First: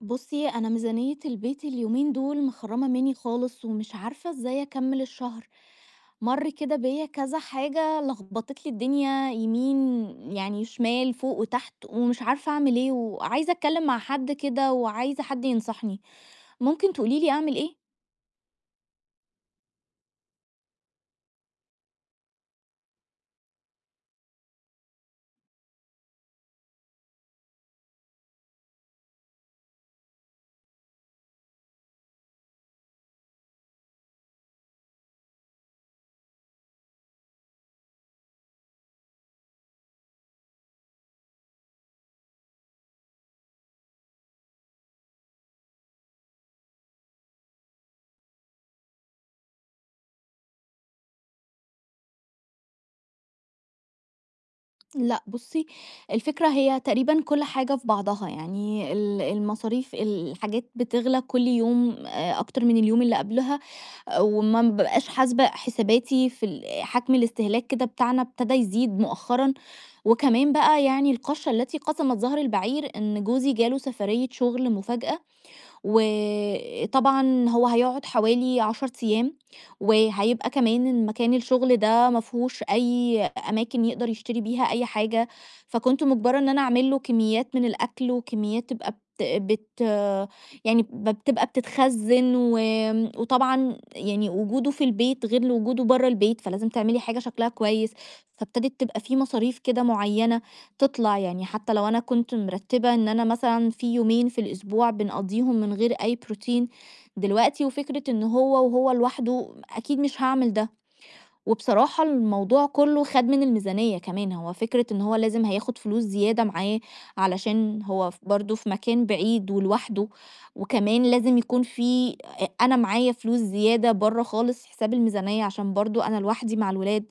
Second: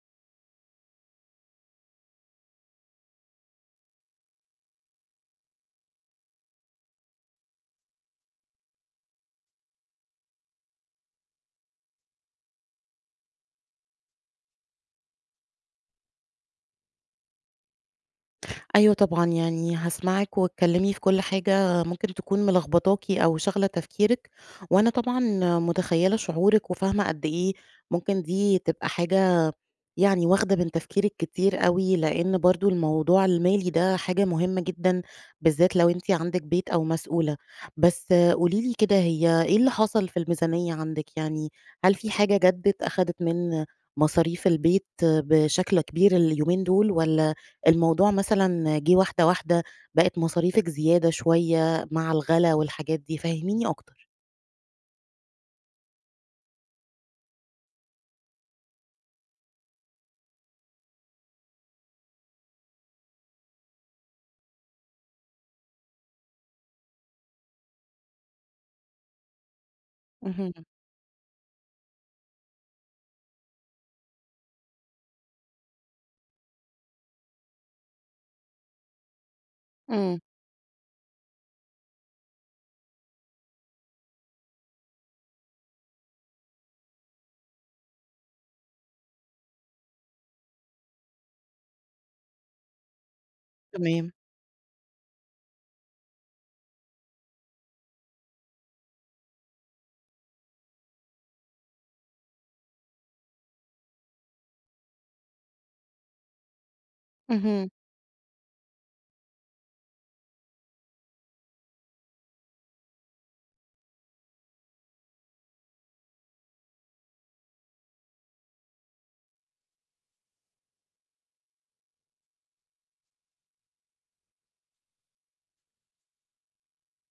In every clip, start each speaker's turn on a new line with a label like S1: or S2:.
S1: بُصّي أنا ميزانية البيت اليومين دول مخرّمة مني خالص، ومش عارفة إزاي أكمل الشهر. مَرّ كده بيّا كذا حاجة لخبطِت لي الدنيا يمين يعني شمال فوق وتحت، ومش عارفة أعمل إيه، وعايزة أتكلم مع حد كده وعايزة حد ينصحني، ممكن تقولي لي أعمل إيه؟
S2: أيوة طبعًا، يعني هاسمعِك واتكلمي في كُلّ حاجة ممكن تكون ملخبطاكِ أو شاغلة تفكيرِك، وأنا طبعًا متخيلة شعورِك وفاهمة قدّ إيه ممكن دي تبقى حاجة يعني واخدة من تفكيرِك كتير أوي، لأن برضو الموضوع المالي ده حاجة مُهمة جدًا، بالذات لو أنتِ عندِك بيت أو مسؤولة. بس قولي لي كده هي إيه اللي حصل في الميزانية عندِك، يعني هل في حاجة جدّت أخدِت من مصاريف البيت بشكل كبير اليومين دول، والّا الموضوع مثلًا جِه واحدة واحدة، بقِت مصاريفِك زيادة شوية مع الغلا والحاجات دي؟ فهّميني أكتر.
S1: لأ بُصّي، الفكرة هي تقريبًا كُلّ حاجة في بعضها، يعني ال المصاريف، الحاجات بتغلى كُلّ يوم آآ، أكتر من اليوم اللي قبلها، وما بابقاش حاسبة حساباتي في ال حَجم الاستهلاك كده بتاعنا ابتدى يزيد مؤخرًا، وكمان
S2: اهم.
S1: بقى يعني القشّة التي قسَمت ظهر البعير إن جوزي جاله سفَرية شُغل مفاجأة، وطبعًا هو هيقعد حوالي 10 أيام،
S2: إمم.
S1: وهيبقى كمان مكان الشغل ده ما فيهوش أي أماكن يقْدر يشتري بيها أي حاجة، فكنت مُجبرة إن أنا أعمل له كميات من الأكْل وكميات تبقى بت بت يعني ب تبقى بتتخزّن، وآمم، وطبعًا
S2: تمام.
S1: يعني وجُوده في البيت غير لوجودُه برّا البيت، فلازم تعملي حاجة شكلها كويس، فابتدت تبقى فيه مصاريف كده مُعيّنة تِطلَع، يعني حتى لو أنا كنت مِرتّبة إن أنا مثلًا فيه يومين في الأسبوع بنقضّيهم من غير أي بروتين، دلوقتي
S2: اهم.
S1: وفكرة إن هو وهو لوحده أكيد مش هاعمل ده. وبصراحة الموضوع كلّه خَد من الميزانية كمان، هو فكرة إن هو لازم هياخد فلوس زيادة معاه علشان هو ف برضو في مكان بعيد ولوحدُه، وكمان لازم يكون فيه أ أنا معايا فلوس زيادة برّا خالص حساب الميزانية عشان برضو أنا لوحدي مع الولاد،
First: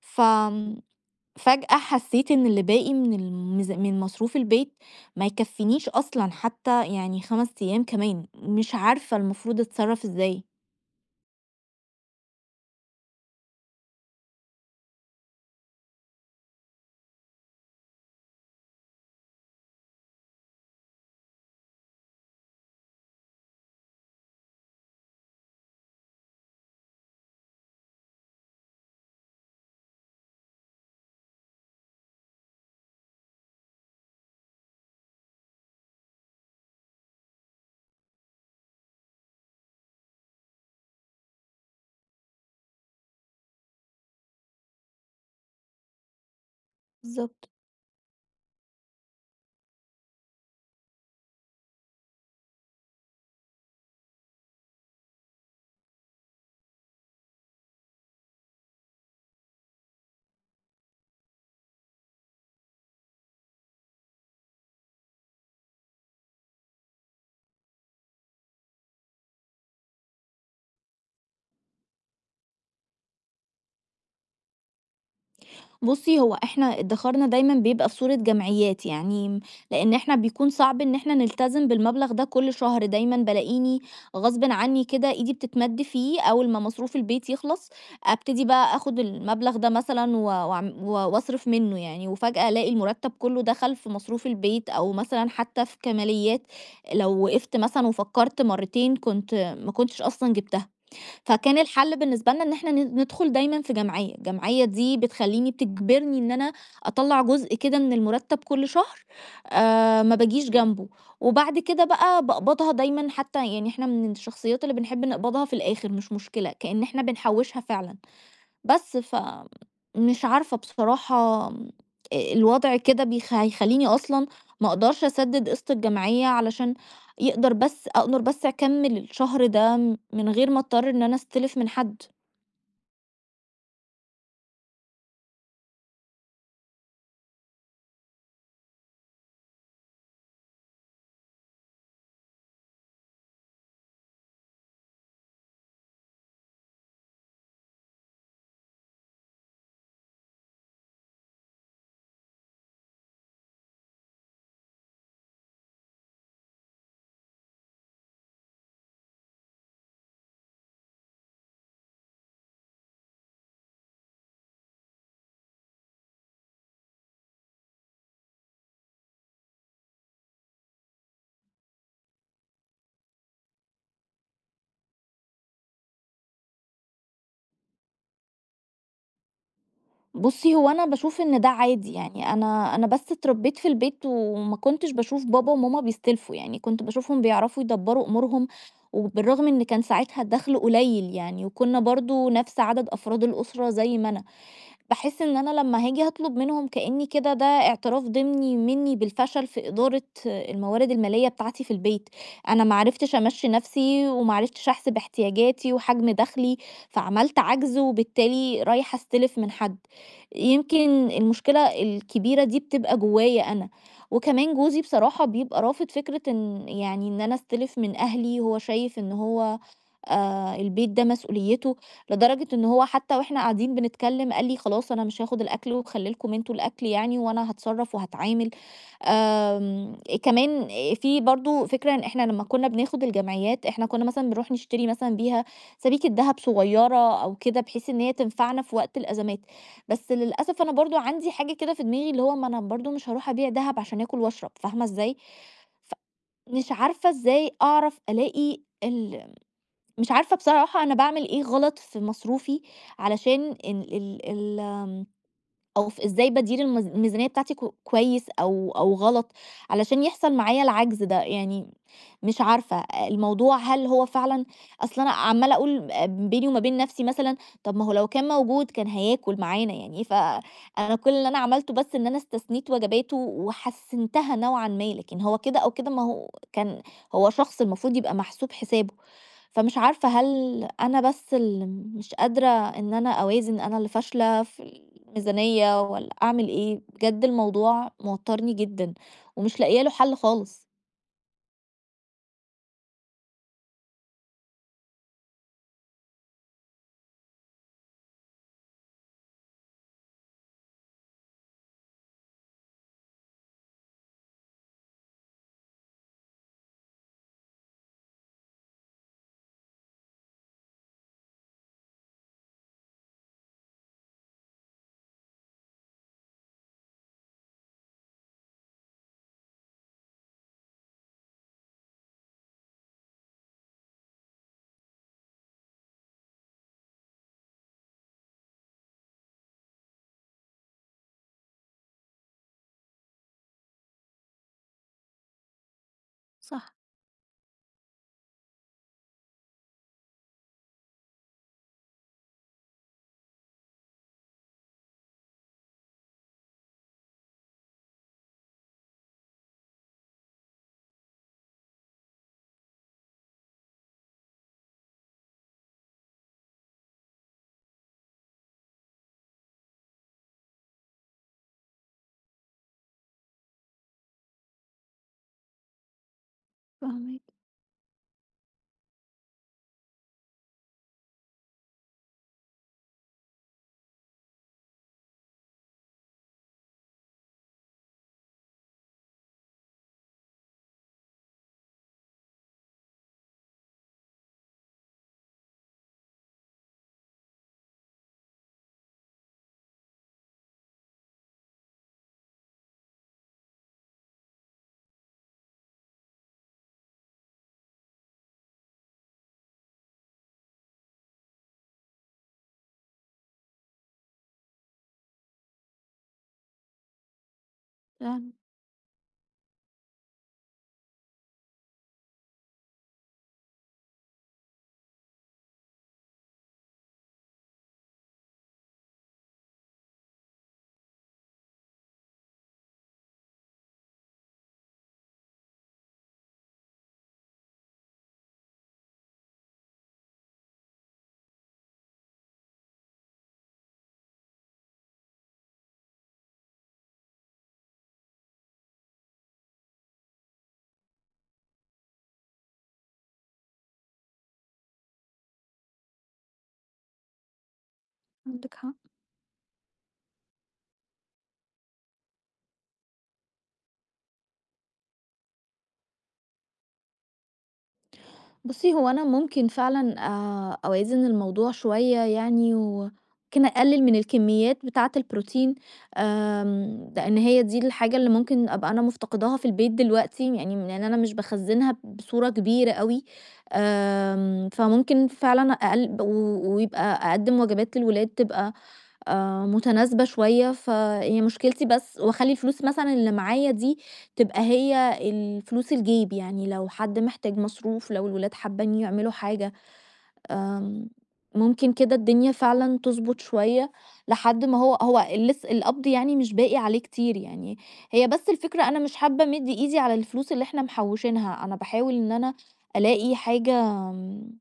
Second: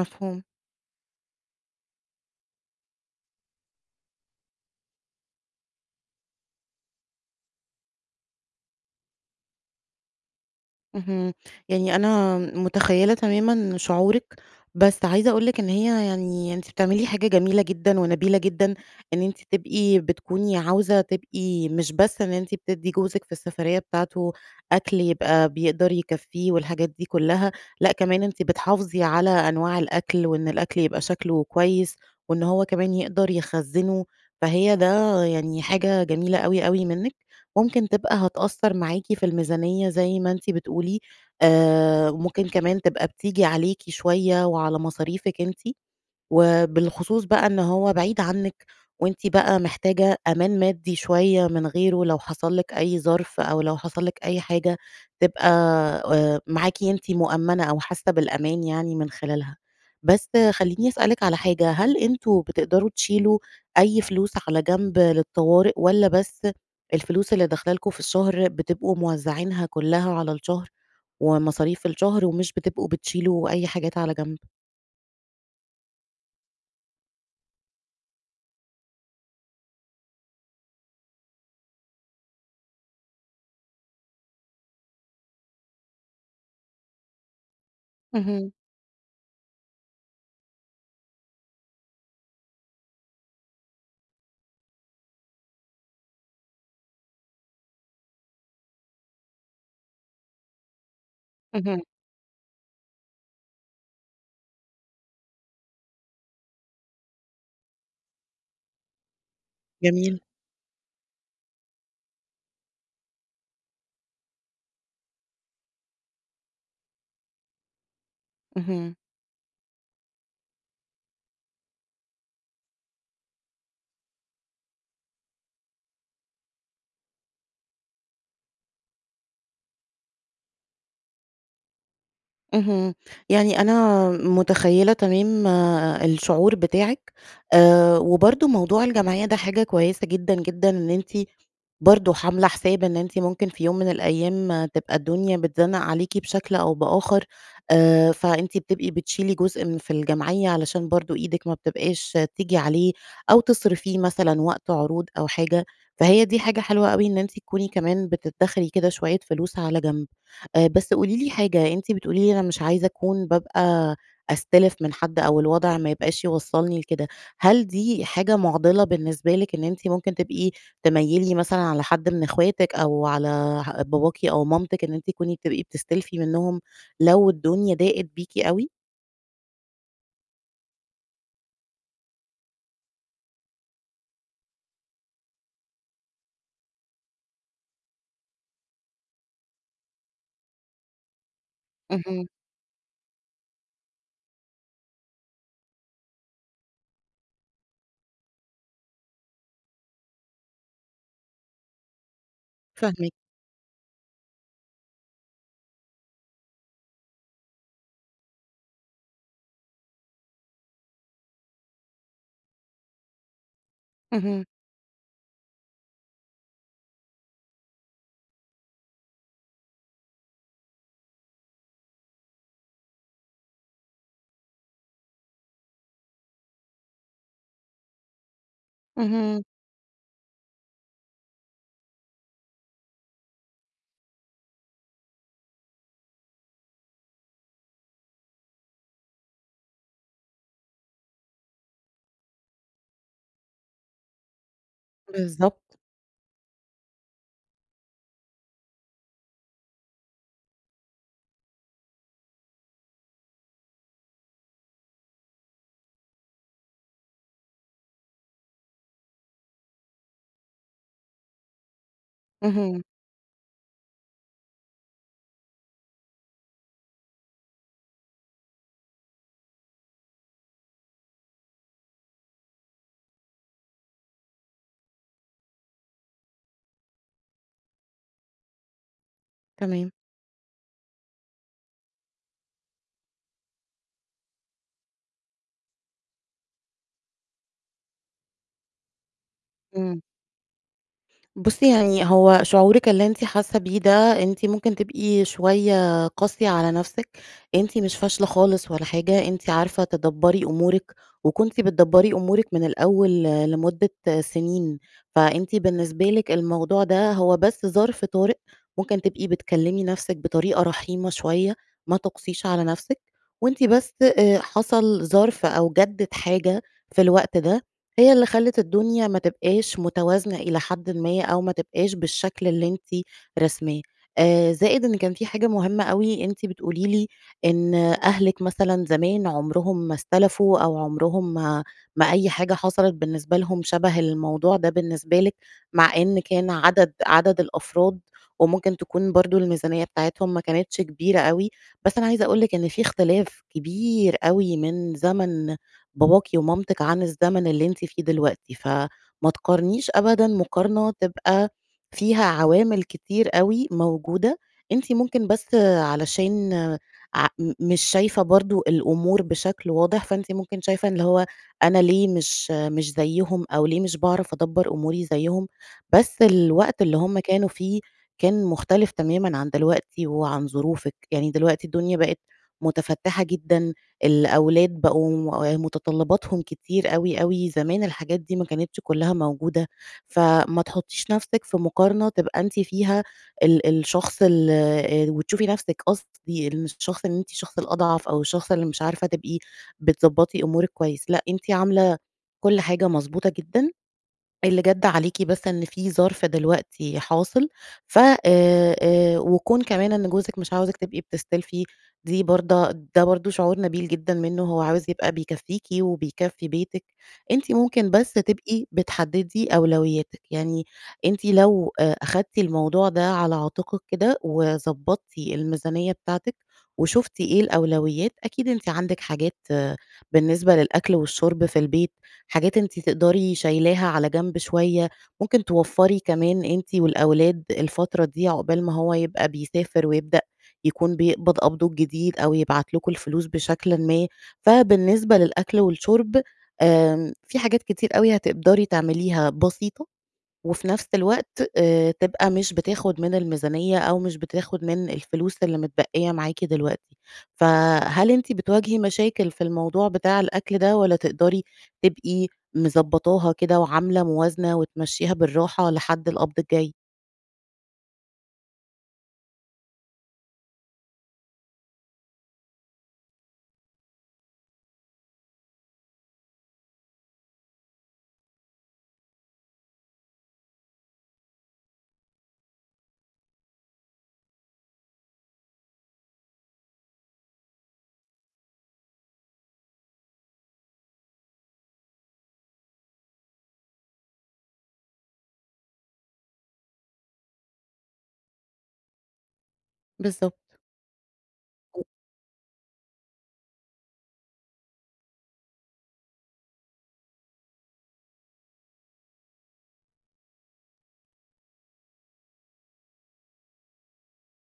S1: ف آمم، فجأة حسيت إن اللي باقي من الميز من مصروف البيت ما يكفينيش أصلًا، حتى يعني 5 أيام كمان، مش عارفة المفروض أتصرف إزاي؟
S2: اهم، يعني أنا متخيّلة تمامًا شعورِك، بس عايزة أقول لِك إن هي يعني أنتِ بتعملي حاجة جميلة جدًا ونبيلة جدًا، إن أنتِ تبقي بتكوني عاوزة تبقي مش بس إن أنتِ بتدّي جوزِك في السفرية بتاعته أكل يبقى بيقدر يكفيه والحاجات دي كلّها، لأ كمان أنتِ بتحافظي على أنواع الأكل وإن الأكل يبقى شكله كويس وإن هو كمان يقدر يخزنه، فهي ده يعني حاجة جميلة أوي، أوي منِك، ممكن تبقى هتأثّر معاكِ في الميزانية زي ما أنتِ بتقولي، آآ، ممكن كمان تبقى بتيجي عليكِ شوية وعلى مصاريفِك أنتِ، وبالخصوص بقى
S1: بالضبط.
S2: إن هو بعيد عنِك وأنتِ بقى محتاجة أمان مادي شوية من غيره، لو حصل لِك أي ظرف أو لو حصل لِك أي حاجة، تبقى آآ، معاكِ أنتِ مؤمَّنة أو حاسّة بالأمان يعني من خلالها، بس خلّيني أسألِك على حاجة، هل أنتم بتقدروا تشيلوا أي فلوس على جنب للطوارئ، والّا بس الفلوس اللي داخلة لكم في الشهر بتبقوا موزعينها كلّها على الشهر ومصاريف الشهر ومش بتبقوا بتشيلوا أي حاجات على جنب؟
S1: بُصّي هو إحنا إدخارنا دايمًا بيبقى في صورة جمعيات يعني، لأن إحنا بيكون صعب إن إحنا نلتزم بالمبلغ ده كُلّ شهر، دايمًا بالاقيني غصبٍ عني كده إيدي بتتمد فيه أول ما مصروف البيت يخلص ابتدي
S2: اهم.
S1: بقى آخد المبلغ ده مثلًا و وأعم و وأصرف منه يعني، وفجأة ألاقي المرتب كلّه دخل في مصروف البيت أو مثلًا حتى في كماليات لو وقفْت مثلًا وفكرت مَرّتين كنت ما كنتش أصلًا جبتها. فكان
S2: اهم.
S1: الحل بالنسبة لنا إن إحنا ن ندخل دايمًا في جمعية، الجمعية دي بتخلّيني بتجبرني إن أنا أطلّع جزء كده من المرتب كُلّ شهر، آآ، ما
S2: جميل.
S1: باجيش جنبه، وبعد كده بقى باقبضها دايمًا حتى يعني إحنا من الشخصيات اللي بنحب نقبضها في الآخر، مش مشكلة، كأن إحنا بنحوّشها فعلًا.
S2: اهم.
S1: بس، فمش عارفة بصراحة آمم، أ الوضع كده بيخ هيخلّيني أصلًا ما أقدرش أسدد قسط الجمعية علشان يقدر بس أقدر بس أكمّل الشهر ده، من غير ما أضطر إن أنا أستلف من حد.
S2: اهم، يعني أنا متخيلة تمام الشعور بتاعِك، آآ، وبرضو موضوع الجمعية ده حاجة كويسة جدًا، جدًا، إن أنتِ برضو حاملة حساب إن أنت ممكن في يوم من الأيام تبقى الدنيا بتزنّق عليكِ بشكل أو بآخر، آآ، فأنتِ بتبقي بتشيلي جزء من في الجمعية علشان برضو إيدِك ما بتبقاش تيجي عليه أو تصرفيه مثلًا وقت عروض أو حاجة، فهي دي حاجة حلوة أوي إن أنتِ تكوني كمان بتدخري كده شوية فلوس على جنب. آآ، بس قولي لي حاجة، أنتِ بتقولي لي أنا مش عايزة أكون بابقى أستلف من حد أو الوضع ما يبقاش يوصّلني لكده، هل دي حاجة معضلة بالنسبة لِك إن أنتِ ممكن تبقي تميِّلي مثلًا على حد من اخواتِك أو على ه باباكِ أو مامتِك إن أنتِ تكوني بتبقي بتستلفي منّهم لو الدنيا ضاقت بيكِ أوي؟
S1: بُصّي، هو أنا باشوف إن ده عادي، يعني أنا أنا بس اتربّيت في البيت وما كنتش باشوف بابا وماما بيستلفوا يعني. كنت باشوفهم بيعرفوا يدبّروا أمورهم وبالرغم إن كان ساعتها الدَخْل قليّل يعني وكُنّا
S2: اهم.
S1: برضه نَفْس عدد أفراد الأسرة زي ما أنا. باحِس إن أنا لمّا هاجي هاطلُب منهم كإنّي كده ده اعتراف ضِمني مِنّي بالفشل في إدارة الموارد المالية بتاعتي في البيت. أنا ما
S2: فاهماكِ.
S1: عرفتش أمَشّي نَفْسي وما عرفتش أحسب احتياجاتي وحجم دَخْلي، فعملْت عَجْز وبالتالي رايحة أستِلف من حد. يمكن المشكلة الكبيرة دي بتبقى جوايّا أنا.
S2: اهم.
S1: وكمان جوزي بصراحة يبقى رافض فكرة إن يعني إن أنا أستِلف من أهلي، هو شايف إن هو آآ البيت ده مسؤوليّته لدرجة أنه هو حتّى وإحنا قاعدين بنتكلّم قال لي: "خلاص أنا مش هاخُد الأكل وخلّي لكم أنتم الأكل يعني وأنا هاتصرّف وهاتعامل."
S2: اهم.
S1: آمم كمان في برضه فكرة إن إحنا لمّا كُنّا بناخُد الجمعيّات، إحنا كُنّا مثلًا بنروح نشتري مثلًا بيها سَبيكة دهب صغيرة أو كده بحيث إن هي تنفعنا في وقت الأزَمات. بس للأسف أنا برضه عندي حاجة كده في دماغي اللي هو ما أنا برضه مش هاروح أبيع دهب عشان آكل وأشرب فاهمة إزاي؟
S2: بالضبط.
S1: ف مش عارفة إزاي أعرف ألاقي ال مش عارفة بصراحة أنا باعمل إيه غلط في مصروفي علشان إن ال ال آمم أو ف إزاي بادير الميز الميزانيّة بتاعتي ك كويس أو أو غلط علشان يحصل معايا العجز ده؟ يعني مش عارفة.
S2: اهم.
S1: الموضوع هل هو فعلًا أصل أنا عمّالة أقول آآ بيني وما بين نَفْسي مثلًا، طَب ما هو لو كان موجود، كان هياكل معانا يعني. ف أنا كل اللي أنا عملته بس إن أنا استثنيت وجباته وحسِّنتها نوعًا ما، لكن هو كده أو كده ما هو كان هو شخص المفروض يبقى محسوب حسابه. فمش
S2: تمام.
S1: عارفة هل أنا بس اللي مش قادرة إن أنا أوازن، أنا اللي فاشلة في الميزانيّة والّا أعمل إيه؟ بجد الموضوع موتّرني جدًا ومش لاقية له
S2: إمم.
S1: حَل خالص.
S2: بُصّي، يعني هو شعورِك اللي أنتِ حاسّة بيه ده أنتِ ممكن تبقي شوية قاسية على نَفْسِك. أنتِ مش فاشلة خالص ولا حاجة، أنتِ عارفة تدبّري أمورِك وكنتِ بتدبّري أمورِك من الأول لمدة سِنين، فأنتِ بالنسبة لِك الموضوع ده هو بس ظرف طارئ ممكن تبقي بتكلّمي نَفْسِك بطريقة رحيمة شوية. ما تُقسيش على نَفْسِك وأنتِ بس آآ حصل ظرف أو جَدِّت حاجة في الوقت ده هي اللي خَلِّت الدنيا ما تبقاش متوازنة إلى حدٍ ما أو ما تبقاش بالشكل اللي أنتِ راسماه. آآ زائد إن كان في حاجة مهمة أوي أنتِ بتقولي لي إن أهلِك مثلًا زمان عمرهم ما استلفوا أو عمرهم ما ما أي حاجة حصلت بالنسبة لهم شَبه الموضوع ده بالنسبة لِك، مع إن كان
S1: صح.
S2: عدد عدد الأفراد وممكن تكون برضه الميزانيّة بتاعتهم ما كانتش كبيرة أوي. بس أنا عايزة أقول لِك إن في اختلاف كبير أوي من زَمَن باباكِ ومامتِك عن الزمن اللي أنتِ فيه دلوقتي. فما تقارنيش أبدًا مقارنة تبقى فيها عوامل كتير أوي موجودة. أنتِ ممكن بس علشان ع م مش شايفة برضه الأمور بشكل واضح، فأنتِ ممكن شايفة اللي هو أنا ليه مش مش زيّهم أو ليه مش باعرف أدبّر أموري زيّهم، بس الوقت اللي هم
S1: فاهماكِ.
S2: كانوا فيه، كان مختلف تمامًا عن دلوقتي وعن ظروفِك. يعني دلوقتي الدنيا بقت مُتفتِّحة جدًا، الأولاد بقوا آآ مُتطلِّباتهم كتير أوي، أوي زمان الحاجات دي ما كانتش كُلّها موجودة، فما تحُطّيش نَفْسِك في مقارنة تبقى أنتِ فيها ال الشخص ال آآ وتشوفي نَفْسِك قصدي الشخص إن أنتِ الشخص الأضعف أو الشخص اللي مش عارفة تبقي بتضبّطي أمورِك كويس. لأ، أنتِ عاملة كل حاجة مضبوطة جدًا، اللي جَد عليكِ بس إن في ظرف دلوقتي حاصل ف آآ، آآ وكون كمان إن جوزِك مش عاوزِك تبقي بتستلفي، دي برضا ده برضه شعور نبيل جدًا منّه، هو عاوز يبقى بيكفّيكِ وبيكفّي بيتِك. أنتِ ممكن بس
S1: [unintelligible]
S2: تبقي بتحدّدي أولوياتِك. يعني أنتِ لو آآ أخدتِ الموضوع ده على عاتِقِك كده وضبّطتِ الميزانيّة بتاعتِك وشُفتِ إيه الأولويات، أكيد أنتِ عندِك حاجات بالنسبة للأكل والشُرب في البيت، حاجات أنتِ تقدري شايلاها على جنب شوية، ممكن توفّري كمان أنتِ والأولاد الفترة دي عقبال ما هو يبقى بيسافر ويبدأ يكون بيقبض قبضه الجديد أو يبعت لكم الفلوس بشكل ما، فبالنسبة للأكل والشرب آمم في حاجات كتير أوي هتقدري تعمليها بسيطة وفي نَفْس الوقت آآ تبقى مش بتاخُد من الميزانيّة أو مش بتاخُد من الفلوس اللي متبقّية معاكِ دلوقتي. فهل أنتِ
S1: عندِك حق.
S2: بتواجهي مشاكل في الموضوع بتاع الأكل ده والّا تقدري تبقي مضبّطاها كده وعاملة موازنة وتمشّيها بالراحة لحد القبض الجاي؟
S1: بُصّي هو أنا ممكن فعلًا آآ أوازن الموضوع شوية يعني، وممكن أقلّل من الكميات بتاعة البروتين، آمم لإن هي دي الحاجة اللي ممكن أبقى أنا مفتقداها في البيت دلوقتي، يعني لإن أنا مش باخزّنها بصورة كبيرة أوي، آمم، فممكن فعلًا أقل و ويبقى أقدّم وجبات للولاد تبقى آآ متناسبة شوية، فهي مشكلتي بس واخلّي الفلوس مثلًا اللي معايا دي تبقى هي الفلوس الجيب، يعني لو حد محتاج مصروف، لو الولاد حابين يعملوا حاجة،
S2: بالضبط.
S1: آمم ممكن
S2: [unintelligible]
S1: كده الدنيا فعلًا تضبُط شوية، لحد ما هو هو لسّ القبض يعني مش باقي عليه كتير يعني، هي بس الفكرة أنا مش حابة أمد إيدي على الفلوس اللي إحنا محوشينها، أنا باحاول إن أنا ألاقي حاجة آمم،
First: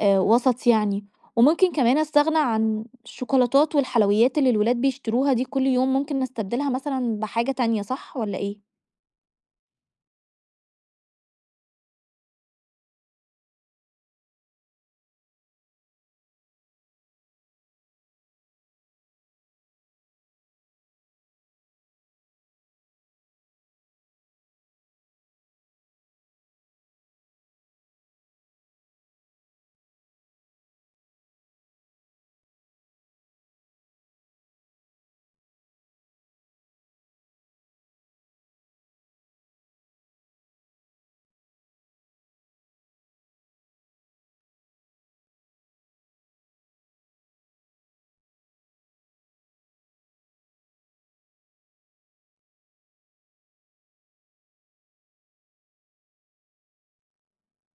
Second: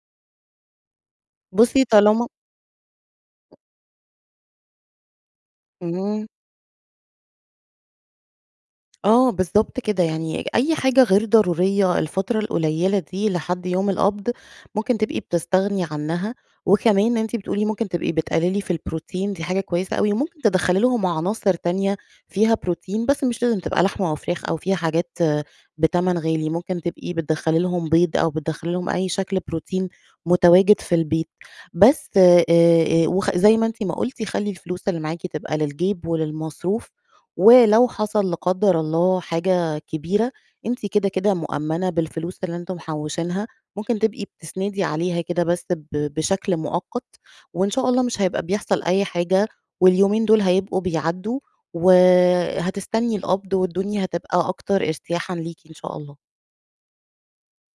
S1: آآ، وسط يعني، وممكن
S2: بُصّي
S1: كمان
S2: طالما
S1: أستغنى عن الشوكولاتات والحلويات اللي الولاد بيشتروها دي كلّ يوم، ممكن
S2: إمم.
S1: نستبدلها مثلًا بحاجة تانية، صح والّا إيه؟
S2: آه، بالضبط كده، يعني أي حاجة غير ضرورية الفترة القليّلة دي لحد يوم القبض، ممكن تبقي بتستغني عنها، وكمان أنتِ بتقولي ممكن تبقي بتقلّلي في البروتين دي حاجة كويسة أوي، وممكن تدخّلي لهم عناصر تانية فيها بروتين، بس مش لازم تبقى لحمة أو فراخ أو فيها حاجات بتمن غالي، ممكن تبقي بتدخّلي لهم بيض أو بتدخلي لهم أي شكل بروتين متواجد في البيت، بس آآ، آآ وخ زي ما أنتِ ما قُلتِ خلّي الفلوس اللي معاكِ تبقى للجيب وللمصروف، ولو حصل لا قدر الله حاجة كبيرة، أنتِ كده، كده مؤمّنة بالفلوس اللي إنتم محوشينها، ممكن تبقي بتسندي عليها كده بس ب بشكل مؤقَّت، وإن شاء الله مش هيبقى بيحصل أي حاجة، واليومين دُول هيبقوا بيعدّوا وهتستني القبض والدنيا هتبقى أكتر إرتياحًا ليكِ إن شاء الله.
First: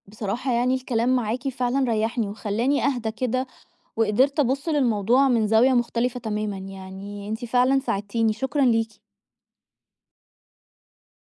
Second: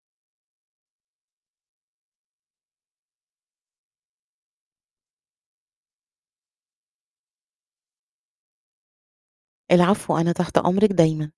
S1: بصراحة يعني الكلام معاكِ فعلًا ريّحني، وخلّاني أهدى كده، وقِدِرت أبُصّ للموضوع من زاوية مختلفة تمامًا، يعني أنتِ فعلًا ساعدتيني، شكرًا ليكِ.
S2: العفو، أنا تحت أمرِك دايمًا.